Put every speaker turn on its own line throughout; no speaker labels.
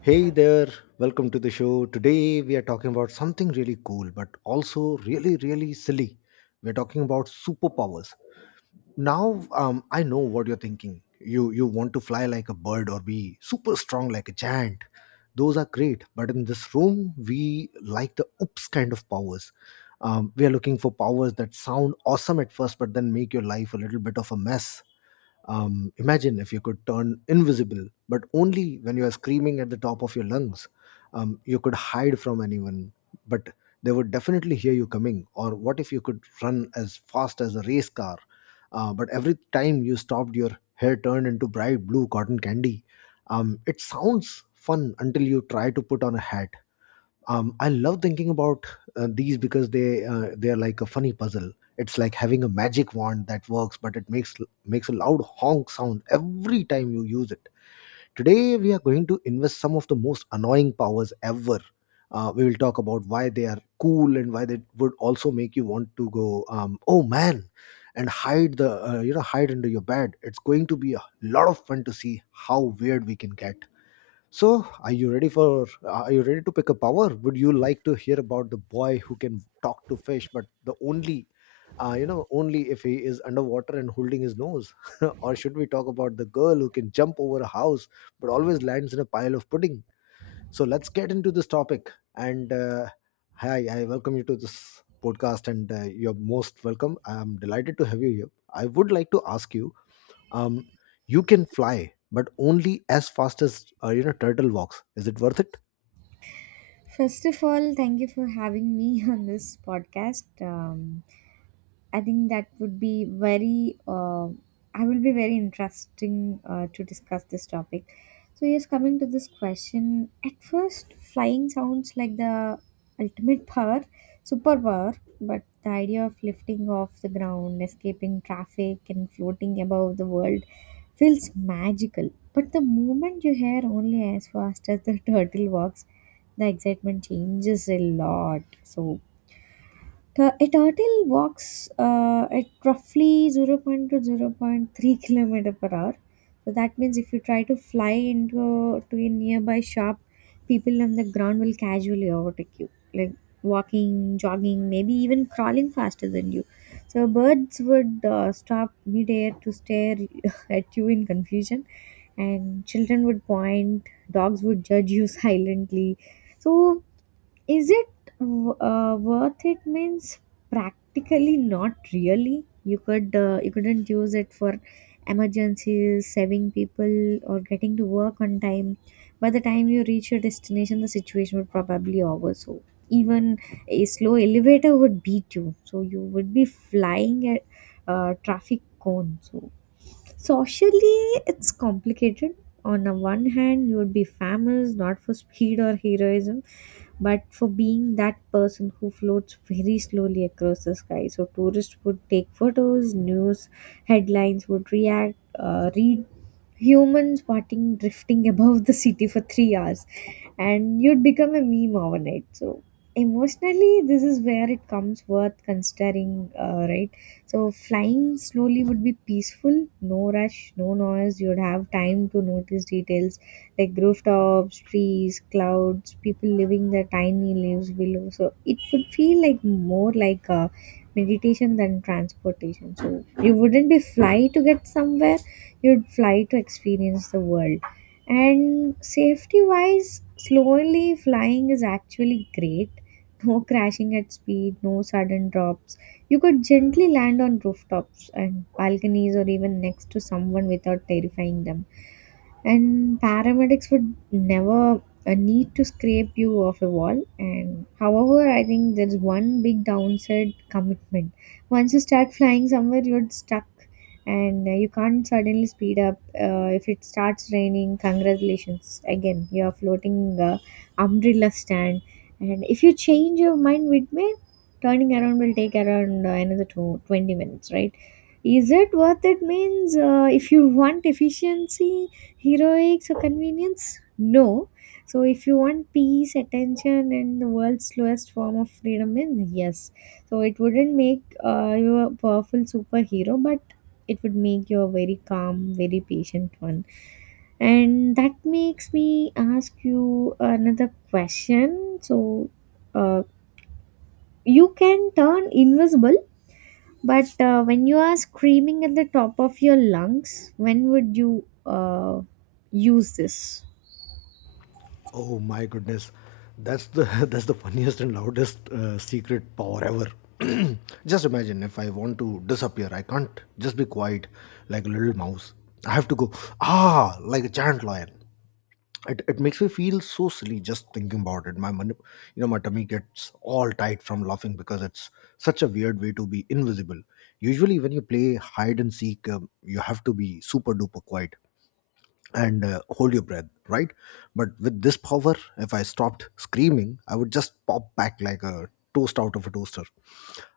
Hey there, welcome to the show. Today we are talking about something really cool but also really, really silly. We're talking about superpowers now. I know what you're thinking. You want to fly like a bird or be super strong like a giant. Those are great, but in this room we like the oops kind of powers. We are looking for powers that sound awesome at first but then make your life a little bit of a mess. Imagine if you could turn invisible but only when you are screaming at the top of your lungs. You could hide from anyone, but they would definitely hear you coming. Or what if you could run as fast as a race car, but every time you stopped, your hair turned into bright blue cotton candy. It sounds fun until you try to put on a hat. I love thinking about these because they are like a funny puzzle. It's like having a magic wand that works, but it makes a loud honk sound every time you use it. Today, we are going to invest some of the most annoying powers ever. We will talk about why they are cool and why they would also make you want to go, oh man, and hide hide under your bed. It's going to be a lot of fun to see how weird we can get. So, are you ready for? Are you ready to pick a power? Would you like to hear about the boy who can talk to fish, but the only if he is underwater and holding his nose? Or should we talk about the girl who can jump over a house but always lands in a pile of pudding? So let's get into this topic. And Hi, I welcome you to this podcast, and you're most welcome. I'm delighted to have you here. I would like to ask you, um, you can fly but only as fast as you know turtle walks. Is it worth it?
First of all, thank you for having me on this podcast. I think that would be very, I will be very interesting to discuss this topic. So, yes, coming to this question, at first, flying sounds like the ultimate power, superpower, but the idea of lifting off the ground, escaping traffic, and floating above the world feels magical. But the moment you hear only as fast as the turtle walks, the excitement changes a lot. A turtle walks at roughly zero point to zero point 0.3 kilometer per hour. So that means if you try to fly into to a nearby shop, people on the ground will casually overtake you, like walking, jogging, maybe even crawling faster than you. So birds would stop midair to stare at you in confusion, and children would point, dogs would judge you silently. So is it worth it means practically not really. You couldn't use it for emergencies, saving people, or getting to work on time. By the time you reach your destination, the situation would probably over. So even a slow elevator would beat you. So you would be flying at traffic cone. Socially, it's complicated. On the one hand, you would be famous not for speed or heroism, but for being that person who floats very slowly across the sky. So, tourists would take photos, news headlines would read humans parting drifting above the city for 3 hours, and you'd become a meme overnight. So, emotionally, this is where it comes worth considering, right? So, flying slowly would be peaceful. No rush, no noise. You'd have time to notice details like rooftops, trees, clouds, people living their tiny lives below. So it would feel like more like a meditation than transportation. So you wouldn't be fly to get somewhere, you'd fly to experience the world. And safety wise, slowly flying is actually great. No crashing at speed, no sudden drops. You could gently land on rooftops and balconies or even next to someone without terrifying them, and paramedics would never need to scrape you off a wall. And however, I think there's one big downside, commitment. Once you start flying somewhere, you're stuck, and you can't suddenly speed up. If it starts raining, congratulations, again you're floating, umbrella stand. And if you change your mind midway, turning around will take around, another 220 minutes, right? Is it worth it means, if you want efficiency, heroics, or convenience? No. So, if you want peace, attention, and the world's slowest form of freedom, then yes. So, it wouldn't make you a powerful superhero, but it would make you a very calm, very patient one. And that makes me ask you another question. So, uh, you can turn invisible, but when you are screaming at the top of your lungs, when would you use this?
Oh my goodness, that's the that's the funniest and loudest secret power ever. Just imagine, if I want to disappear, I can't just be quiet like a little mouse. I have to go ah like a giant lion. It makes me feel so silly just thinking about it. My my tummy gets all tight from laughing because it's such a weird way to be invisible. Usually when you play hide and seek, you have to be super duper quiet and hold your breath, right? But with this power, if I stopped screaming, I would just pop back like a toast out of a toaster.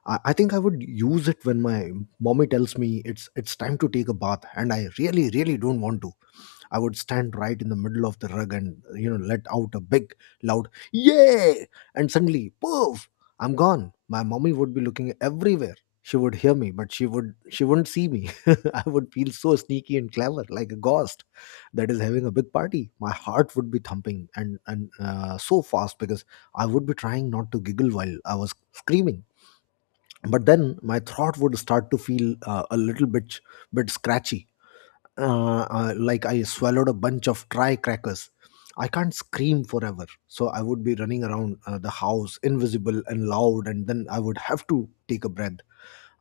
I think I would use it when my mommy tells me it's time to take a bath, and I really, really don't want to. I would stand right in the middle of the rug and let out a big loud yay, and suddenly poof, I'm gone. My mommy would be looking everywhere. She would hear me, but she wouldn't see me. I would feel so sneaky and clever, like a ghost that is having a big party. My heart would be thumping and so fast because I would be trying not to giggle while I was screaming. But then my throat would start to feel a little bit scratchy, like I swallowed a bunch of dry crackers. I can't scream forever, so I would be running around the house, invisible and loud, and then I would have to take a breath.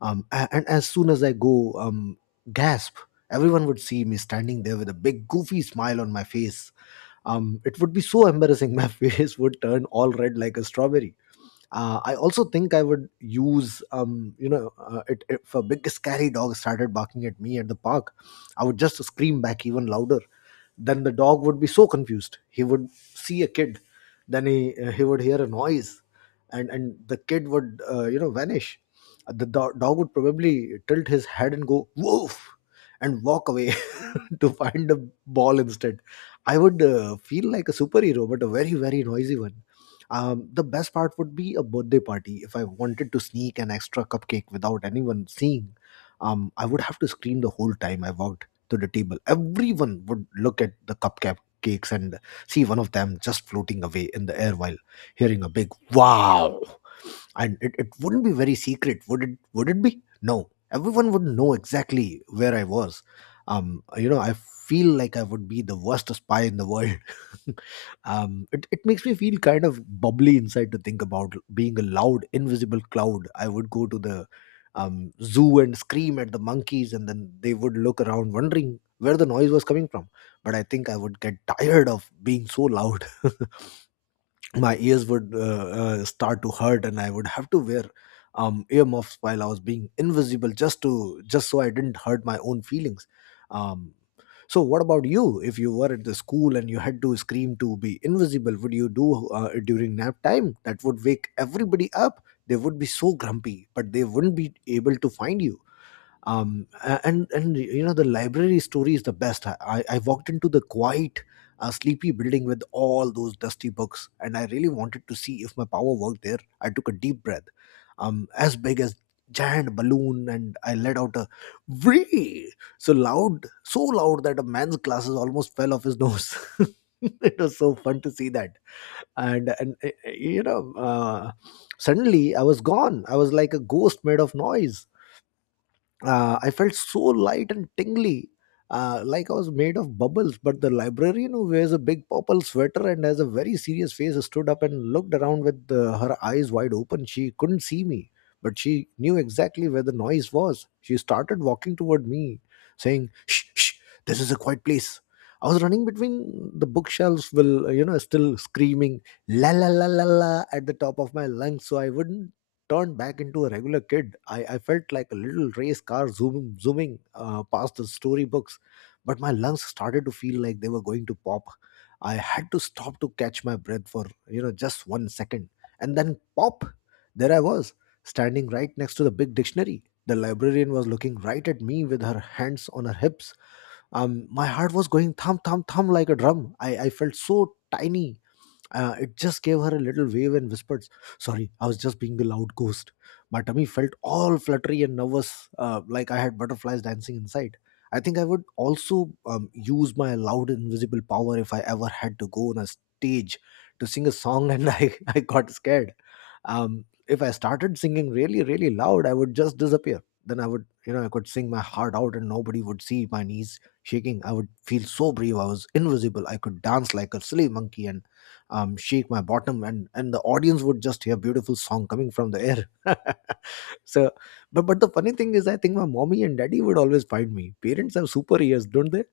And as soon as I go, gasp, everyone would see me standing there with a big goofy smile on my face. It would be so embarrassing. My face would turn all red like a strawberry. I also think I would use, if a big scary dog started barking at me at the park, I would just scream back even louder. Then the dog would be so confused. He would see a kid, then he would hear a noise, and the kid would vanish. The dog would probably tilt his head and go woof and walk away to find a ball instead. I would feel like a superhero, but a very, very noisy one. The best part would be a birthday party. If I wanted to sneak an extra cupcake without anyone seeing, I would have to scream the whole time I walked to the table. Everyone would look at the cupcakes and see one of them just floating away in the air while hearing a big wow. And it wouldn't be very secret, would it? Would it be? No, everyone would know exactly where I was. I feel like I would be the worst spy in the world. It makes me feel kind of bubbly inside to think about being a loud invisible cloud. I would go to the zoo and scream at the monkeys, and then they would look around wondering where the noise was coming from. But I think I would get tired of being so loud. My ears would start to hurt, and I would have to wear earmuffs while I was being invisible, just so I didn't hurt my own feelings. um, so what about you? If you were at the school and you had to scream to be invisible, would you do it during nap time? That would wake everybody up. They would be so grumpy, but they wouldn't be able to find you. A- and you know The library story is the best. I walked into the quiet, sleepy building with all those dusty books, and I really wanted to see if my power worked there. I took a deep breath, as big as giant balloon, and I let out a wee so loud that a man's glasses almost fell off his nose. It was so fun to see that, and and uh, you know, uh, suddenly I was gone. I was like a ghost made of noise. I felt so light and tingly, like I was made of bubbles. But the librarian, who wears a big purple sweater and has a very serious face, stood up and looked around with her eyes wide open. She couldn't see me, but she knew exactly where the noise was. She started walking toward me, saying, "Shh, shh, this is a quiet place." I was running between the bookshelves, still screaming la la la la la at the top of my lungs, so I wouldn't turned back into a regular kid. I felt like a little race car zooming past the storybooks, but my lungs started to feel like they were going to pop. I had to stop to catch my breath for, just 1 second. And then pop, there I was, standing right next to the big dictionary. The librarian was looking right at me with her hands on her hips. My heart was going thump, thump, thump like a drum. I felt so tiny. It just gave her a little wave and whispered, "Sorry, I was just being the loud ghost." My tummy felt all fluttery and nervous, like I had butterflies dancing inside. I think I would also use my loud invisible power if I ever had to go on a stage to sing a song and I got scared. If I started singing really, really loud, I would just disappear. Then I would, I could sing my heart out and nobody would see my knees shaking. I would feel so brave. I was invisible. I could dance like a silly monkey and shake my bottom, and the audience would just hear beautiful song coming from the air. So, but the funny thing is, I think my mommy and daddy would always find me. Parents have super ears, don't they?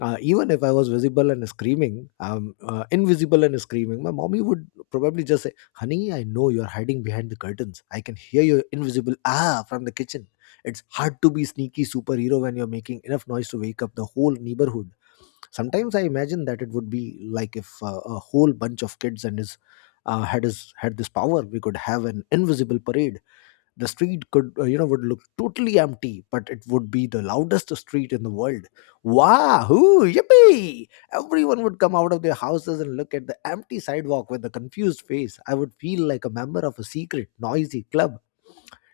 Even if I was visible and screaming invisible and screaming, my mommy would probably just say, "Honey, I know you're hiding behind the curtains. I can hear your invisible ah from the kitchen." It's hard to be sneaky superhero when you're making enough noise to wake up the whole neighborhood. Sometimes I imagine that it would be like if a whole bunch of kids and his had his had this power, we could have an invisible parade. The street could would look totally empty, but it would be the loudest street in the world. Wahoo! Yippee! Everyone would come out of their houses and look at the empty sidewalk with a confused face. I would feel like a member of a secret, noisy club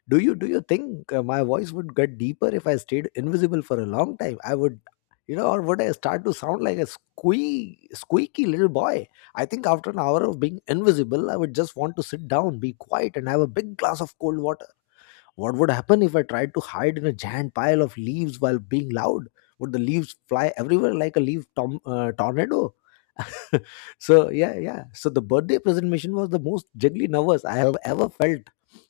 do you do you think my voice would get deeper if I stayed invisible for a long time I would, or would I start to sound like a squeaky little boy? I think after an hour of being invisible I would just want to sit down, be quiet, and have a big glass of cold water. What would happen if I tried to hide in a giant pile of leaves while being loud? Would the leaves fly everywhere like a leaf tornado? So yeah, so the birthday presentation was the most jiggly nervous I have ever felt.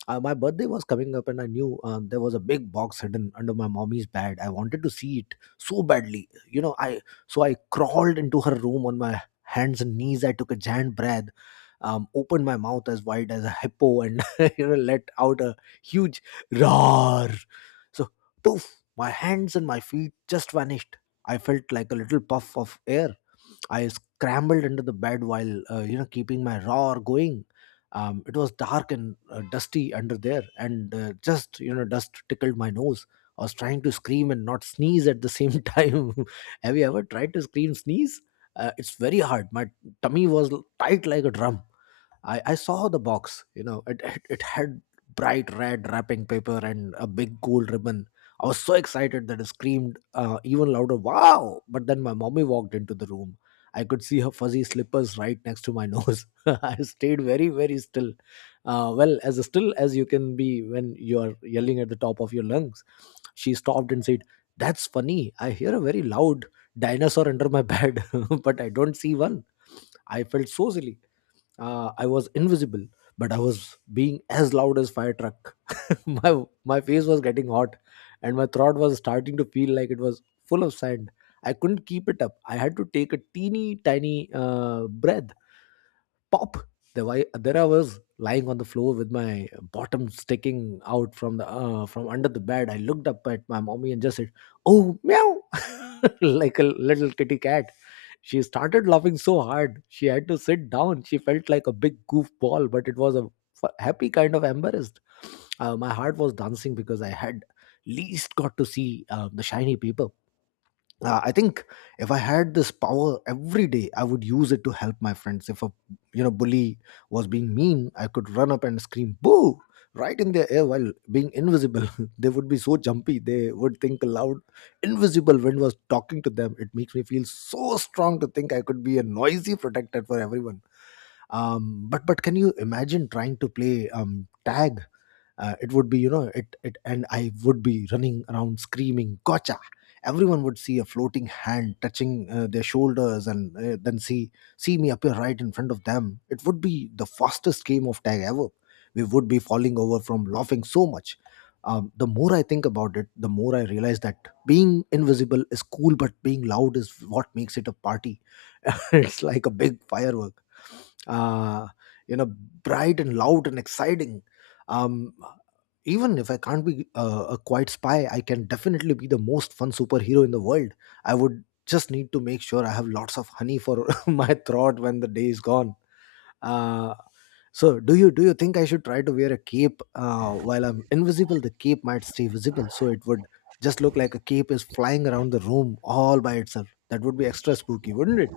My birthday was coming up and I knew there was a big box hidden under my mommy's bed. I wanted to see it so badly, you know I So I crawled into her room on my hands and knees. I took a giant breath, opened my mouth as wide as a hippo and let out a huge roar. So poof, my hands and my feet just vanished. I felt like a little puff of air. I scrambled under the bed while keeping my roar going. It was dark and dusty under there, and just you know dust tickled my nose. I was trying to scream and not sneeze at the same time. Have you ever tried to scream sneeze? It's very hard. My tummy was tight like a drum. I saw the box, you know, it had bright red wrapping paper and a big gold ribbon. I was so excited that I screamed even louder, wow! But then my mommy walked into the room. I could see her fuzzy slippers right next to my nose. I stayed very, very still. Well, as still as you can be when you're yelling at the top of your lungs. She stopped and said, "That's funny. I hear a very loud dinosaur under my bed, but I don't see one." I felt so silly. I was invisible, but I was being as loud as fire truck. my my face was getting hot, and my throat was starting to feel like it was full of sand. I couldn't keep it up. I had to take a teeny tiny breath. Pop. The way there, I was lying on the floor with my bottom sticking out from the from under the bed. I looked up at my mommy and just said, "Oh meow," like a little kitty cat. She started laughing so hard she had to sit down. She felt like a big goofball, but it was a happy kind of embarrassed. My heart was dancing because I had least got to see the shiny people. I think if I had this power every day, I would use it to help my friends. If a bully was being mean, I could run up and scream boo right in their ear while being invisible. They would be so jumpy they would think a loud invisible wind was talking to them. It makes me feel so strong to think I could be a noisy protector for everyone. But can you imagine trying to play tag? It would be you know it, it and I would be running around screaming gotcha. Everyone would see a floating hand touching their shoulders and then see me appear right in front of them. It would be the fastest game of tag ever. We would be falling over from laughing so much. The more I think about it, the more I realize that being invisible is cool, but being loud is what makes it a party. It's like a big firework, uh, you know bright and loud and exciting. um Even if I can't be a quiet spy, I can definitely be the most fun superhero in the world. I would just need to make sure I have lots of honey for my throat when the day is gone. Uh so do you do you think I should try to wear a cape while I'm invisible? The cape might stay visible, so it would just look like a cape is flying around the room all by itself. That would be extra spooky, wouldn't it?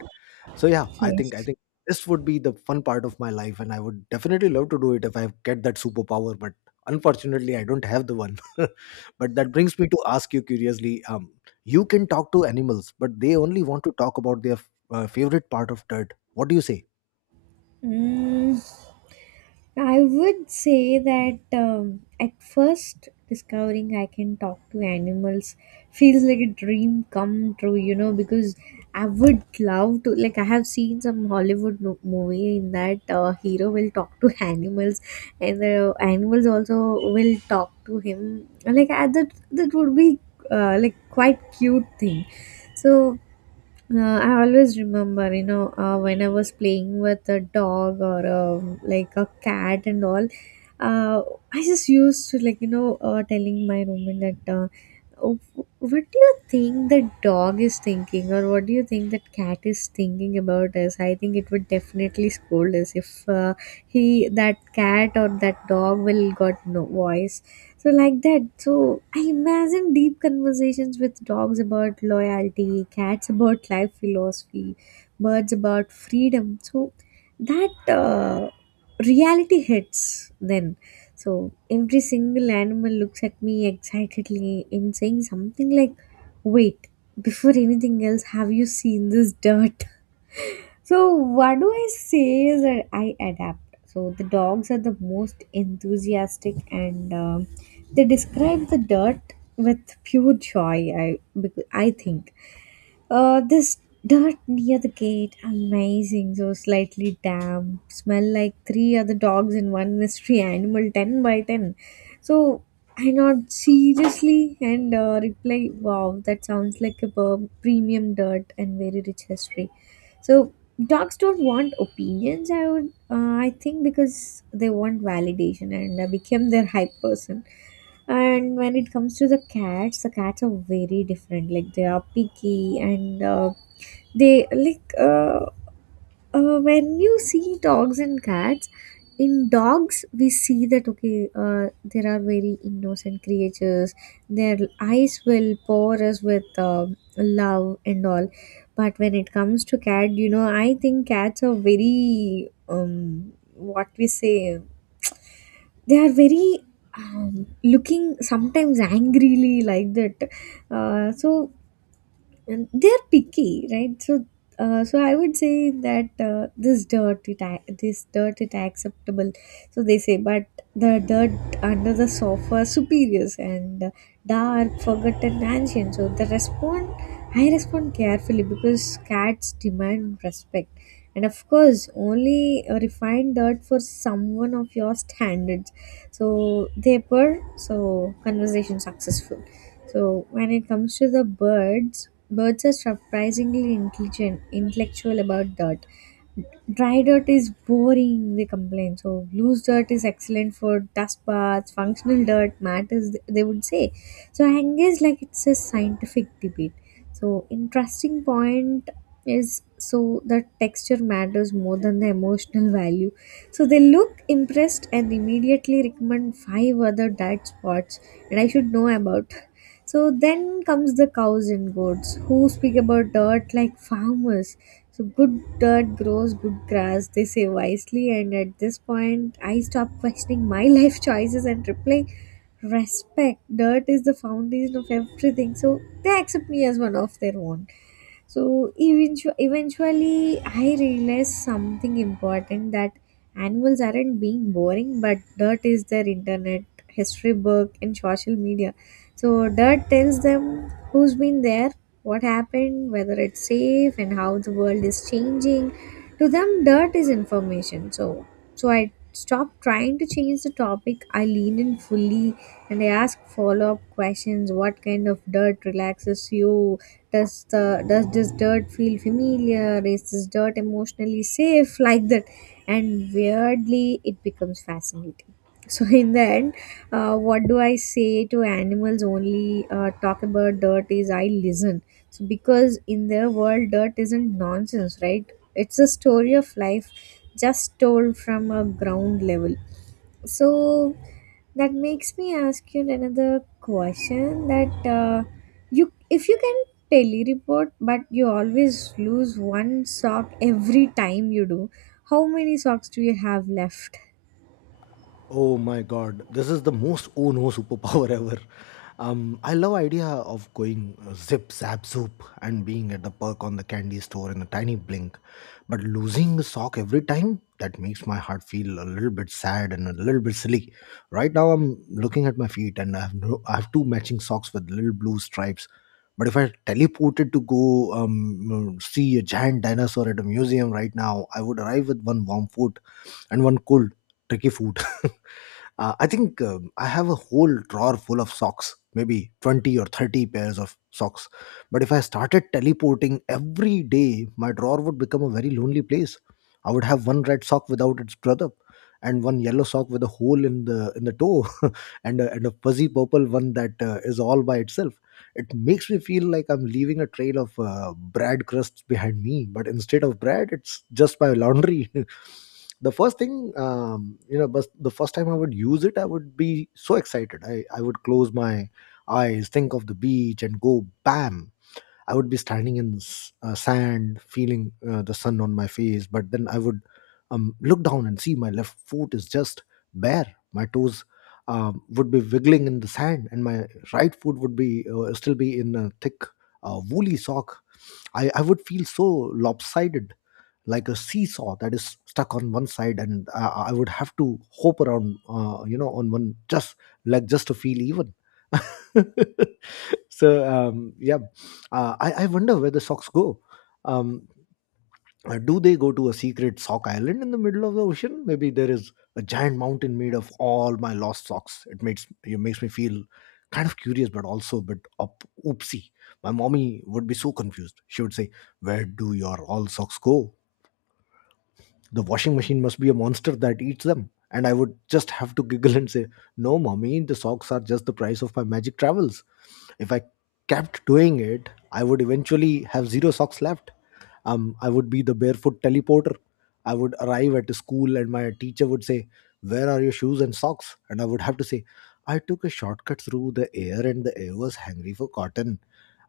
so yeah i think i
Yes.
think this would be the fun part of my life and I would definitely love to do it if I get that superpower. But unfortunately I don't have the one. But that brings me to ask you curiously, you can talk to animals but they only want to talk about their favorite part of dirt. What do you say?
Mm, I would say that at first, discovering I can talk to animals feels like a dream come true, because I would love to. Like, I have seen some Hollywood movie in that hero will talk to animals, and the animals also will talk to him. Like, that would be like quite cute thing. So, I always remember, when I was playing with a dog or like a cat and all, uh, I just used to like, telling my roommate that, "Oh, what do you think the dog is thinking, or what do you think that cat is thinking about us? I think it would definitely scold us if uh, he, that cat or that dog will got no voice, so, like that." So, I imagine deep conversations with dogs about loyalty, cats about life philosophy, birds about freedom. So, that reality hits then. So, every single animal looks at me excitedly in saying something like, wait, before anything else, have you seen this dirt? So what do I say is that I adapt. So the dogs are the most enthusiastic, and they describe the dirt with pure joy. I think this dirt near the gate, amazing, so slightly damp, smell like three other dogs and one mystery animal, 10 by 10. So I nod seriously and reply, wow, that sounds like a premium dirt and very rich history. So dogs don't want opinions, I think, because they want validation and I became their hype person. And when it comes to the cats are very different. Like, they are picky, and they like, when you see dogs and cats. In dogs, we see that okay, there are very innocent creatures. Their eyes will pour us with love and all. But when it comes to cat, you know, I think cats are very what we say, they are very looking sometimes angrily like that. So and they're picky, right? So, I would say that, this dirt it acceptable, so they say. But the dirt under the sofa superiors and, dark forgotten ancient, so the respond I respond carefully because cats demand respect. And of course, only a refined dirt for someone of your standards. So they purr. So conversation successful. So when it comes to the birds, birds are surprisingly intelligent, intellectual about that. Dry dirt is boring, they complain. So, loose dirt is excellent for dust baths, functional dirt matters, they would say. So, I engage like it's a scientific debate. So, interesting point is, so the texture matters more than the emotional value. So, they look impressed and immediately recommend five other dirt spots, and I should know about. So, then comes the cows and goats who speak about dirt like farmers, so good dirt grows good grass, they say wisely, and at this point, I stop questioning my life choices and reply, respect. Dirt is the foundation of everything, so they accept me as one of their own. So eventually, I realized something important, that animals aren't being boring, but dirt is their internet, history book, and social media. So dirt tells them who's been there, what happened, whether it's safe, and how the world is changing. To them, dirt is information. So, I stopped trying to change the topic. I leaned in fully and I asked follow up questions. What kind of dirt relaxes you? Does this dirt feel familiar? Is this dirt emotionally safe, like that? And weirdly, it becomes fascinating. So in the end, what do I say to animals? Only talk about dirt is I listen. So, because in their world, dirt isn't nonsense, right? It's a story of life, just told from a ground level. So that makes me ask you another question, that, you if you can telereport but you always lose one sock every time you do, how many socks do you have left?
Oh my god, this is the most oh no superpower ever. I love idea of going zip zap zoop and being at the perk on the candy store in a tiny blink, but losing a sock every time, that makes my heart feel a little bit sad and a little bit silly. Right now, I'm looking at my feet and I have no, I have two matching socks with little blue stripes. But if I teleported to go see a giant dinosaur at a museum right now, I would arrive with one warm foot and one cold tricky food. I think I have a whole drawer full of socks, maybe 20 or 30 pairs of socks. But if I started teleporting every day, my drawer would become a very lonely place. I would have one red sock without its brother and one yellow sock with a hole in the toe. And a fuzzy purple one that is all by itself. It makes me feel like I'm leaving a trail of bread crusts behind me, but instead of bread it's just my laundry. The first thing, the first time I would use it, I would be so excited. I would close my eyes, think of the beach and go bam. I would be standing in sand, feeling the sun on my face. But then I would look down and see my left foot is just bare. My toes would be wiggling in the sand, and my right foot would be still be in a thick woolly sock. I would feel so lopsided, like a seesaw that is stuck on one side, and I would have to hope around on one just like just to feel even. So yeah, I wonder where the socks go. um, do they go to a secret sock island in the middle of the ocean? Maybe there is a giant mountain made of all my lost socks. It makes me feel kind of curious, but also a bit up oopsie. My mommy would be so confused. She would say, "Where do your all socks go? The washing machine must be a monster that eats them." And I would just have to giggle and say, "No mommy, the socks are just the price of my magic travels." If I kept doing it, I would eventually have zero socks left. I would be the barefoot teleporter. I would arrive at a school and my teacher would say, "Where are your shoes and socks?" And I would have to say, "I took a shortcut through the air and the air was hungry for cotton."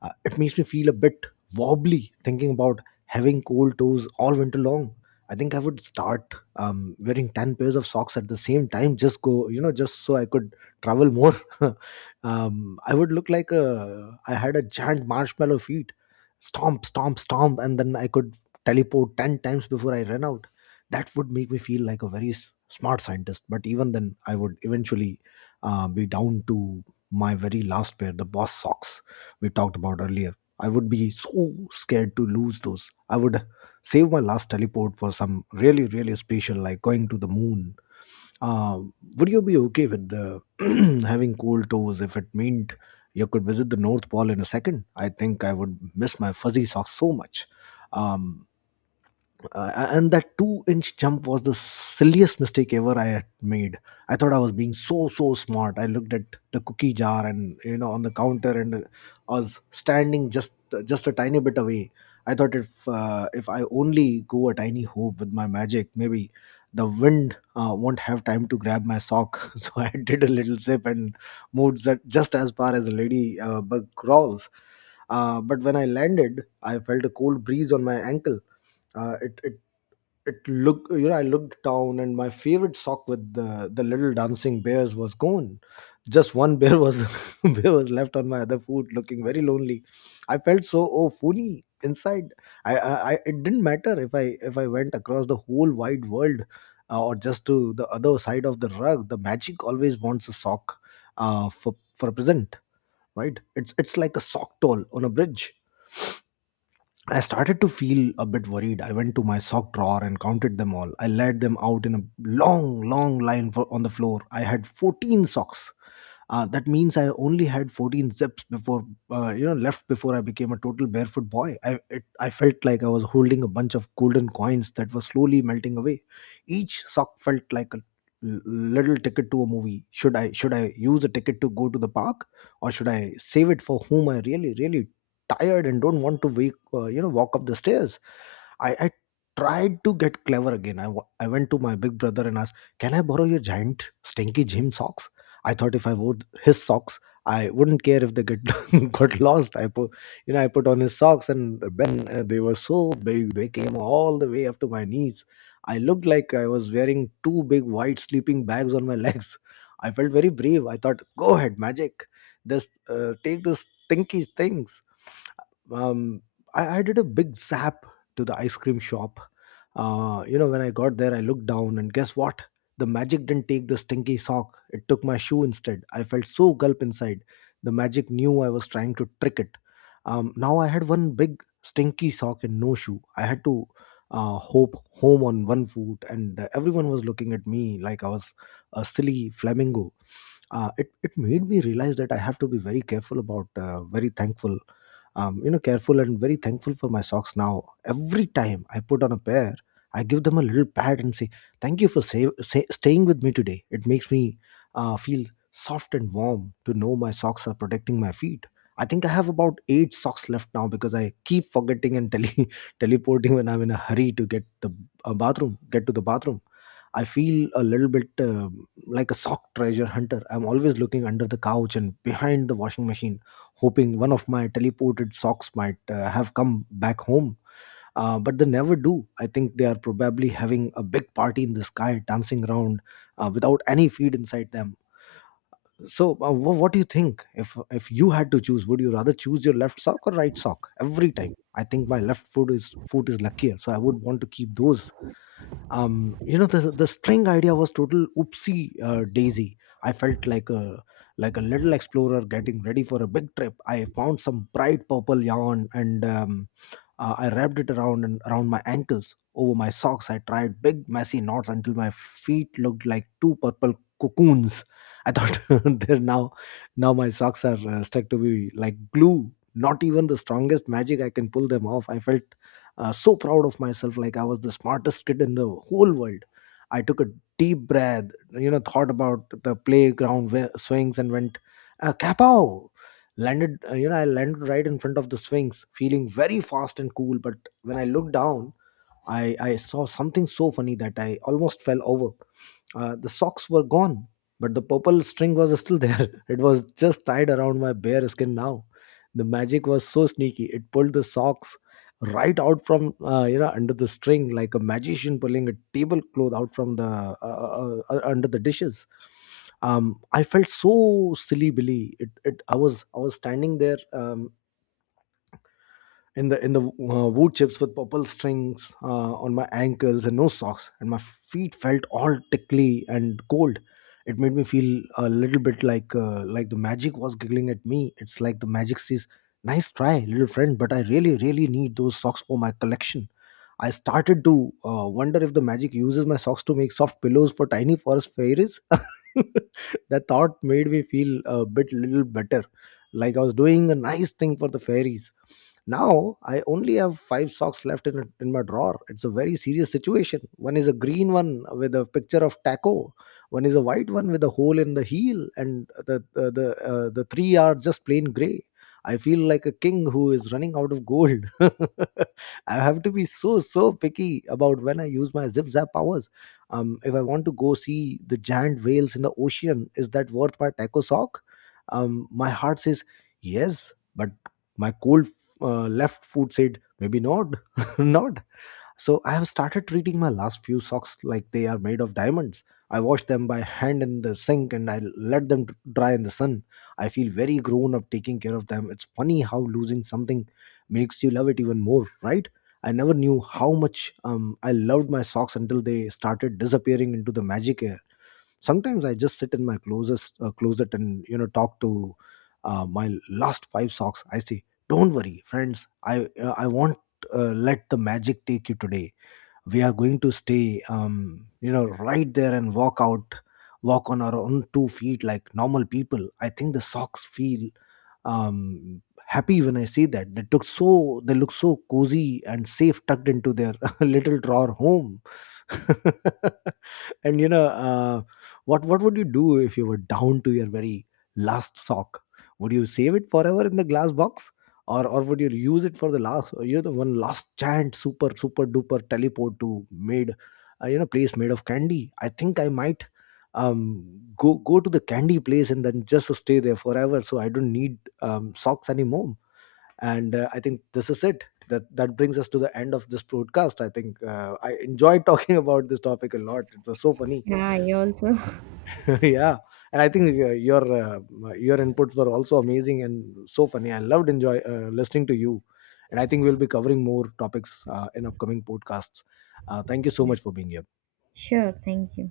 It makes me feel a bit wobbly thinking about having cold toes all winter long. I think I would start wearing 10 pairs of socks at the same time, just go, you know, just so I could travel more. Um, I would look like a, I had a giant marshmallow feet, stomp, stomp, stomp, and then I could teleport 10 times before I ran out. That would make me feel like a very smart scientist. But even then, I would eventually be down to my very last pair, the boss socks we talked about earlier. I would be so scared to lose those. I would save my last teleport for some really, really special, like going to the moon. uh, would you be okay with having cold toes if it meant you could visit the North Pole in a second? I think I would miss my fuzzy socks so much. um, and that two-inch jump was the silliest mistake ever I had made. I thought I was being so smart. I looked at the cookie jar, and you know, on the counter, and I was standing just a tiny bit away. I thought, if I only go a tiny hoop with my magic, maybe the wind won't have time to grab my sock. So I did a little zip and moved that just as far as a lady bug crawls. But when I landed, I felt a cold breeze on my ankle. It it looked, you know, I looked down and my favorite sock with the little dancing bears was gone. Just one bear was bear was left on my other foot, looking very lonely. I felt so, oh, funny inside. I it didn't matter if I went across the whole wide world, or just to the other side of the rug. The magic always wants a sock, for a present, right? It's like a sock toll on a bridge. I started to feel a bit worried. I went to my sock drawer and counted them all. I laid them out in a long, long line for, on the floor. I had 14 socks. That means I only had 14 zips before, left before I became a total barefoot boy. I felt like I was holding a bunch of golden coins that were slowly melting away. Each sock felt like a little ticket to a movie. Should I use a ticket to go to the park, or should I save it for whom I really, really tired and don't want to wake, walk up the stairs? I tried to get clever again. I went to my big brother and asked, "Can I borrow your giant stinky gym socks?" I thought if I wore his socks, I wouldn't care if they get got lost. I put, you know, I put on his socks, and then they were so big; they came all the way up to my knees. I looked like I was wearing two big white sleeping bags on my legs. I felt very brave. I thought, "Go ahead, magic! This take these stinky things." um, I did a big zap to the ice cream shop. You know, when I got there, I looked down, and guess what? The magic didn't take the stinky sock, it took my shoe instead. I felt so gulp inside. The magic knew I was trying to trick it. Now I had one big stinky sock and no shoe. I had to hope home on one foot, and everyone was looking at me like I was a silly flamingo. It made me realize that I have to be very careful about, very thankful, careful and very thankful for my socks now. Every time I put on a pair, I give them a little pat and say, "Thank you for staying with me today." It makes me feel soft and warm to know my socks are protecting my feet. I think I have about eight socks left now, because I keep forgetting and teleporting when I'm in a hurry to get the get to the bathroom. I feel a little bit like a sock treasure hunter. I'm always looking under the couch and behind the washing machine, hoping one of my teleported socks might have come back home. But they never do. I think they are probably having a big party in the sky, dancing around without any feed inside them. So, what do you think? If you had to choose, would you rather choose your left sock or right sock every time? I think my left foot is luckier, so I would want to keep those. You know, the string idea was total oopsie daisy. I felt like a little explorer getting ready for a big trip. I found some bright purple yarn and I wrapped it around and around my ankles. Over my socks, I tried big, messy knots until my feet looked like two purple cocoons. I thought they're now, now my socks are stuck to me like glue. Not even the strongest magic I can pull them off. I felt so proud of myself, like I was the smartest kid in the whole world. I took a deep breath, you know, thought about the playground where swings and went, Kapow! Landed, I landed right in front of the swings, feeling very fast and cool. But when I looked down, I saw something so funny that I almost fell over. The socks were gone, but the purple string was still there. It was just tied around my bare skin now. The magic was so sneaky. It pulled the socks right out from, under the string, like a magician pulling a tablecloth out from the under the dishes. I felt so silly, Billy. It I was standing there, in the wood chips with purple strings on my ankles and no socks, and my feet felt all tickly and cold. It made me feel a little bit like the magic was giggling at me. It's like the magic says, "Nice try, little friend, but I really, really need those socks for my collection." I started to wonder if the magic uses my socks to make soft pillows for tiny forest fairies. That thought made me feel a bit little better, like I was doing a nice thing for the fairies. Now I only have five socks left in my drawer. It's a very serious situation. One is a green one with a picture of taco. One is a white one with a hole in the heel, and the three are just plain gray. I feel like a king who is running out of gold. I have to be so picky about when I use my zip zap powers. If I want to go see the giant whales in the ocean, is that worth my taco sock? My heart says yes, but my cold left foot said, maybe not, not. So I have started treating my last few socks like they are made of diamonds. I wash them by hand in the sink, and I let them dry in the sun. I feel very grown up taking care of them. It's funny how losing something makes you love it even more, right? I never knew how much I loved my socks until they started disappearing into the magic air. Sometimes I just sit in my closest closet and, you know, talk to my last five socks. I say, "Don't worry, friends. I won't let the magic take you today. We are going to stay, right there and walk on our own two feet like normal people." I think the socks feel um, happy when I see that they look so cozy and safe, tucked into their little drawer home. And, you know, what would you do if you were down to your very last sock? Would you save it forever in the glass box, or would you use it for the last, you know, the one last chance, super, super duper teleport to made, place made of candy? I think I might um go to the candy place and then just stay there forever, so I don't need socks anymore. And I think this is it. That brings us to the end of this broadcast. I think I enjoyed talking about this topic a lot. It was so funny.
Yeah, I also.
Yeah. And I think your inputs were also amazing and so funny. I loved enjoy listening to you. And I think we'll be covering more topics in upcoming podcasts. Thank you so much for being here.
Sure, thank you.